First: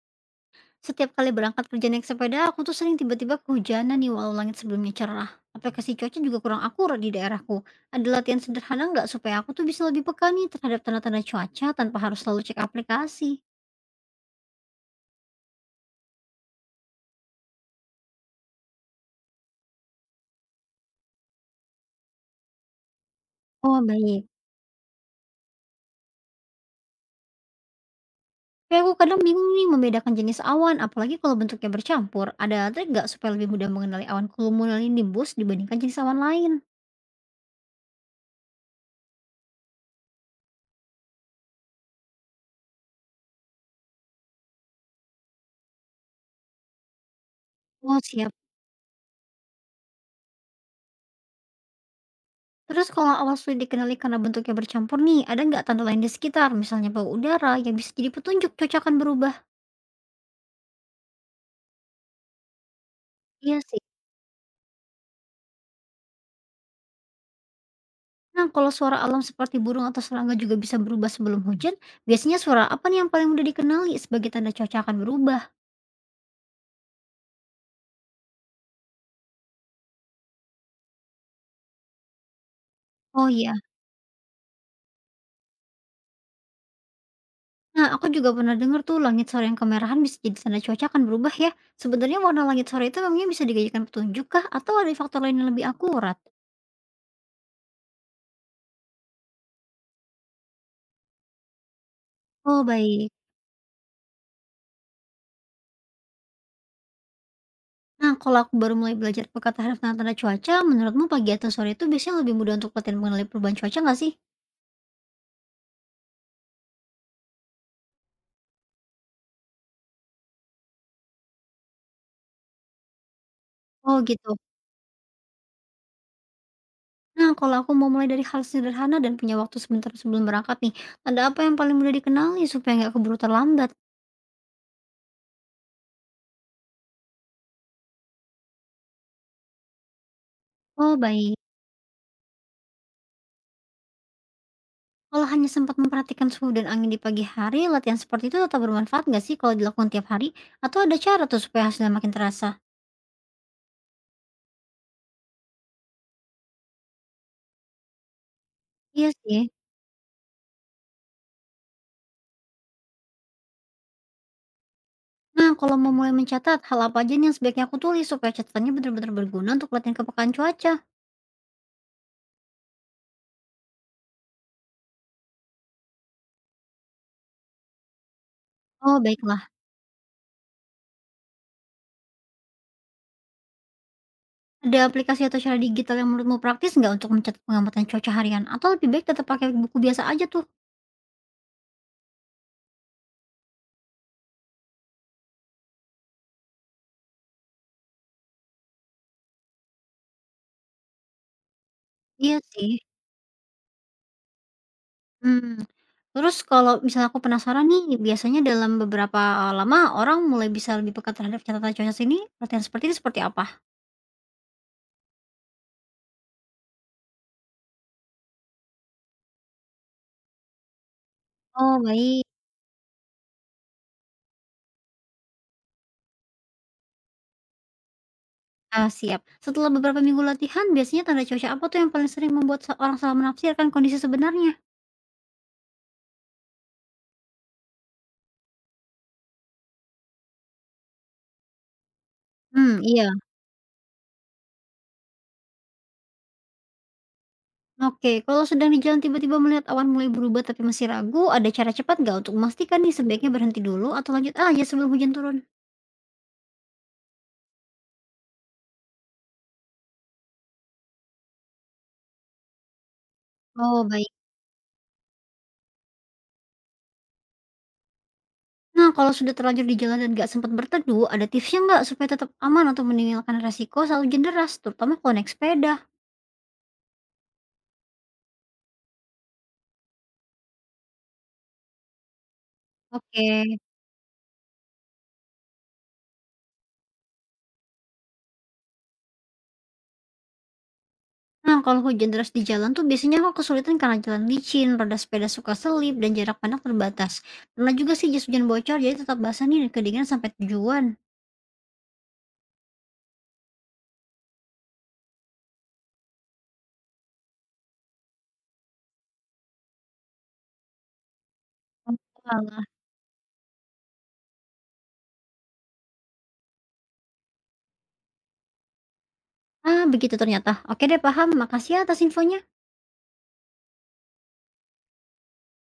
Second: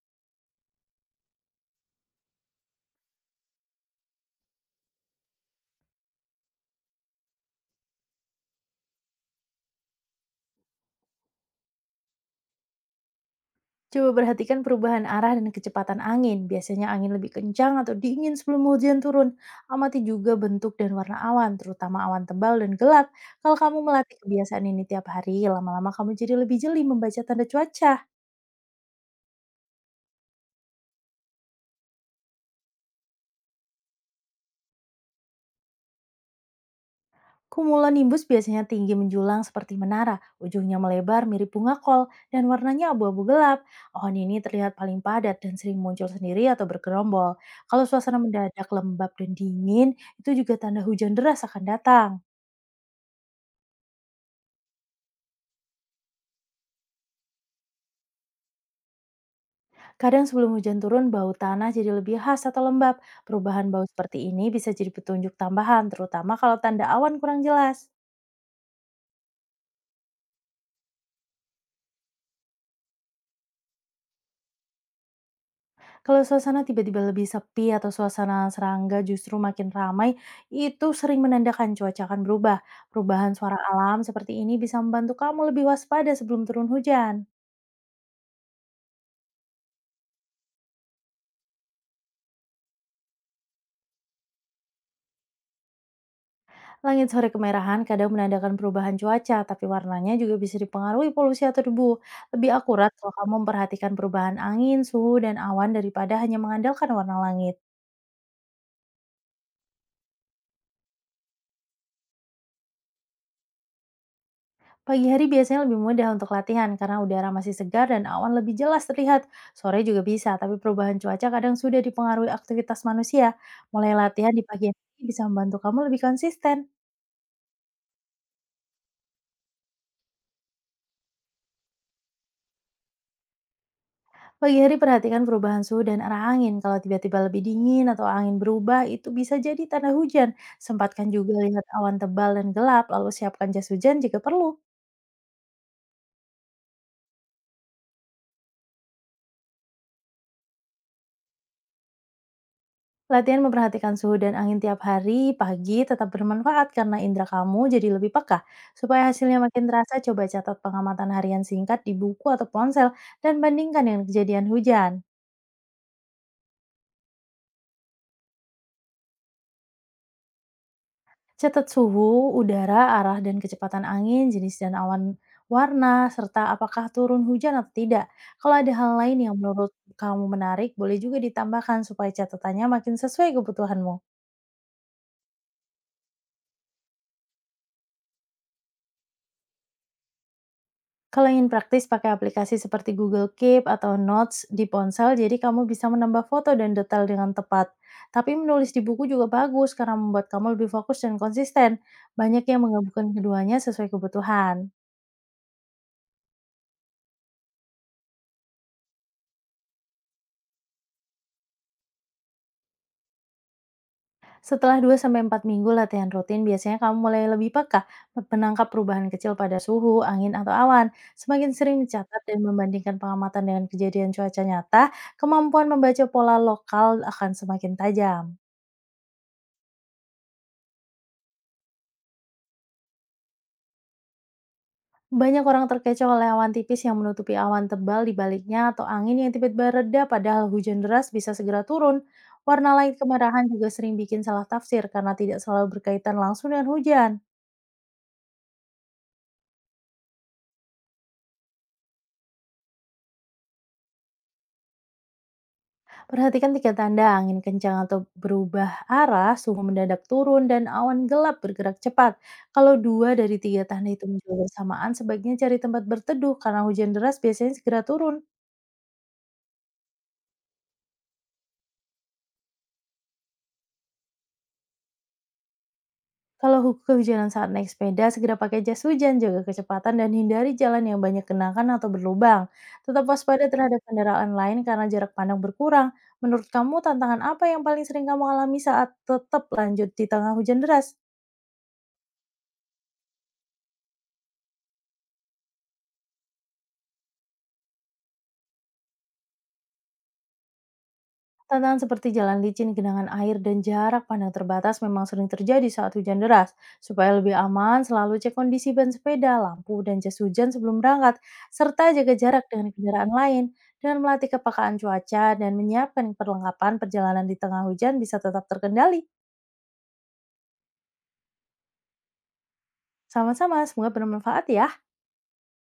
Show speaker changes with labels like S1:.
S1: Setiap kali berangkat kerja naik sepeda, aku tuh sering tiba-tiba kehujanan nih walau langit sebelumnya cerah. Aplikasi cuaca juga kurang akurat di daerahku. Ada latihan sederhana nggak supaya aku tuh bisa lebih peka nih terhadap tanda-tanda cuaca tanpa harus selalu cek aplikasi?
S2: Coba perhatikan perubahan arah dan kecepatan angin. Biasanya angin lebih kencang atau dingin sebelum hujan turun. Amati juga bentuk dan warna awan, terutama awan tebal dan gelap. Kalau kamu
S1: Oh,
S2: melatih
S1: baik.
S2: kebiasaan ini tiap hari, lama-lama kamu jadi lebih jeli membaca tanda cuaca.
S1: Tapi aku kadang bingung nih membedakan jenis awan, apalagi kalau bentuknya bercampur. Ada trik nggak supaya lebih mudah mengenali awan cumulonimbus dibandingkan jenis awan lain?
S2: Cumulonimbus biasanya tinggi menjulang seperti menara, ujungnya melebar mirip bunga kol, dan warnanya abu-abu gelap. Pohon ini terlihat paling padat dan sering muncul sendiri atau bergerombol. Kalau
S1: Oh,
S2: suasana
S1: siap.
S2: mendadak lembab dan dingin, itu juga tanda hujan deras akan datang.
S1: Terus kalau awan sulit dikenali karena bentuknya bercampur nih, ada nggak tanda lain di sekitar, misalnya bau udara yang bisa jadi petunjuk cuaca akan berubah?
S2: Kadang sebelum hujan turun, bau tanah jadi lebih khas atau lembab.
S1: Iya,
S2: Perubahan
S1: sih.
S2: bau seperti ini bisa jadi petunjuk tambahan, terutama kalau tanda awan kurang jelas.
S1: Nah, kalau suara alam seperti burung atau serangga juga bisa berubah sebelum hujan, biasanya suara apa nih yang paling mudah dikenali sebagai tanda cuaca akan berubah?
S2: Kalau suasana tiba-tiba lebih sepi atau suasana serangga justru makin ramai, itu sering menandakan cuaca akan berubah.
S1: Oh
S2: Perubahan
S1: iya,
S2: suara alam seperti ini bisa membantu kamu lebih waspada sebelum turun hujan.
S1: nah aku juga pernah dengar tuh langit sore yang kemerahan bisa jadi tanda cuaca akan berubah, ya. Sebenarnya warna langit sore itu memangnya bisa digajikan petunjuk kah atau ada faktor lain yang lebih akurat?
S2: Langit sore kemerahan kadang menandakan perubahan cuaca, tapi warnanya juga bisa dipengaruhi polusi atau debu. Lebih
S1: Oh,
S2: akurat
S1: baik.
S2: kalau kamu memperhatikan perubahan angin, suhu, dan awan daripada hanya mengandalkan warna langit.
S1: Nah, kalau aku baru mulai belajar peka terhadap tanda-tanda cuaca, menurutmu pagi atau sore itu biasanya lebih mudah untuk latihan mengenali perubahan cuaca nggak sih?
S2: Pagi hari biasanya lebih mudah untuk latihan karena udara masih segar dan awan lebih jelas terlihat. Sore juga bisa, tapi perubahan cuaca kadang sudah dipengaruhi aktivitas manusia. Mulai
S1: Oh, gitu.
S2: latihan di pagi hari bisa membantu kamu lebih konsisten.
S1: Nah, kalau aku mau mulai dari hal sederhana dan punya waktu sebentar sebelum berangkat nih, tanda apa yang paling mudah dikenali supaya nggak keburu terlambat?
S2: Pagi hari perhatikan perubahan suhu dan arah angin. Kalau tiba-tiba lebih dingin atau angin berubah, itu bisa jadi tanda hujan.
S1: Oh,
S2: Sempatkan
S1: baik.
S2: juga lihat awan tebal dan gelap, lalu siapkan jas hujan jika perlu.
S1: Kalau hanya sempat memperhatikan suhu dan angin di pagi hari, latihan seperti itu tetap bermanfaat nggak sih kalau dilakukan tiap hari? Atau ada cara tuh supaya hasilnya makin terasa?
S2: Latihan memperhatikan suhu dan angin tiap hari, pagi tetap bermanfaat karena indera kamu jadi lebih peka. Supaya
S1: Iya,
S2: hasilnya
S1: sih.
S2: makin terasa, coba catat pengamatan harian singkat di buku atau ponsel dan bandingkan dengan kejadian hujan.
S1: Nah, kalau mau mulai mencatat, hal apa aja nih yang sebaiknya aku tulis supaya catatannya benar-benar berguna untuk latihan kepekaan cuaca?
S2: Catat suhu, udara, arah dan kecepatan angin, jenis dan awan warna, serta apakah turun hujan atau tidak. Kalau ada hal
S1: Oh,
S2: lain yang
S1: baiklah.
S2: menurut kamu menarik, boleh juga ditambahkan supaya catatannya makin sesuai kebutuhanmu.
S1: Ada aplikasi atau cara digital yang menurutmu praktis nggak untuk mencatat pengamatan cuaca harian? Atau lebih baik tetap pakai buku biasa aja tuh?
S2: Kalau ingin praktis, pakai aplikasi seperti Google Keep atau Notes di ponsel, jadi kamu bisa menambah foto dan detail dengan tepat. Tapi menulis di buku juga bagus karena membuat kamu lebih fokus dan konsisten.
S1: Iya,
S2: Banyak yang
S1: sih.
S2: menggabungkan keduanya sesuai kebutuhan.
S1: Mmm, terus kalau misalnya aku penasaran nih, biasanya dalam beberapa lama orang mulai bisa lebih peka terhadap catatan cuaca ini, latihan seperti itu seperti apa?
S2: Setelah 2 sampai 4 minggu latihan rutin, biasanya kamu mulai lebih peka menangkap perubahan kecil pada suhu, angin, atau awan. Semakin sering
S1: Oh
S2: mencatat
S1: baik,
S2: dan membandingkan pengamatan dengan kejadian cuaca nyata, kemampuan membaca pola lokal akan semakin tajam.
S1: ah, siap. Setelah beberapa minggu latihan, biasanya tanda cuaca apa tuh yang paling sering membuat se orang salah menafsirkan kondisi sebenarnya?
S2: Banyak orang terkecoh oleh awan tipis yang menutupi awan tebal di baliknya atau angin yang tiba-tiba reda padahal hujan deras bisa segera turun. Warna langit
S1: Iya.
S2: kemerahan juga sering bikin salah tafsir karena tidak selalu berkaitan langsung dengan hujan.
S1: Oke, kalau sedang di jalan tiba-tiba melihat awan mulai berubah tapi masih ragu, ada cara cepat nggak untuk memastikan nih sebaiknya berhenti dulu atau lanjut aja sebelum hujan turun?
S2: Perhatikan tiga tanda angin kencang atau berubah arah, suhu mendadak turun, dan awan gelap bergerak cepat. Kalau dua dari tiga
S1: Oh,
S2: tanda itu
S1: baik.
S2: muncul bersamaan, sebaiknya cari tempat berteduh karena hujan deras biasanya segera turun.
S1: Nah, kalau sudah terlanjur di jalan dan gak sempat berteduh, ada tipsnya nggak supaya tetap aman untuk meninggalkan resiko hujan deras, terutama kalau naik sepeda?
S2: Kalau kehujanan saat naik sepeda, segera pakai jas hujan, jaga kecepatan, dan hindari jalan yang banyak genangan atau berlubang. Tetap
S1: Oke.
S2: waspada terhadap kendaraan lain karena jarak pandang berkurang. Menurut kamu, tantangan apa yang paling sering kamu alami saat tetap lanjut di tengah hujan deras?
S1: Nah, kalau hujan deras di jalan tuh biasanya aku kesulitan karena jalan licin, roda sepeda suka selip, dan jarak pandang terbatas. Pernah juga sih jas hujan bocor, jadi tetap basah nih dan kedinginan sampai tujuan.
S2: Tantangan seperti jalan licin, genangan air, dan jarak pandang terbatas memang sering terjadi saat hujan deras. Supaya lebih aman, selalu cek kondisi ban sepeda, lampu, dan jas hujan sebelum berangkat, serta
S1: Oh,
S2: jaga jarak
S1: alah.
S2: dengan kendaraan lain. Dengan melatih kepekaan cuaca dan menyiapkan perlengkapan perjalanan di tengah hujan bisa tetap terkendali.
S1: Ah, begitu ternyata. Oke deh, paham. Makasih ya atas infonya.
S2: Sama-sama, semoga bermanfaat ya.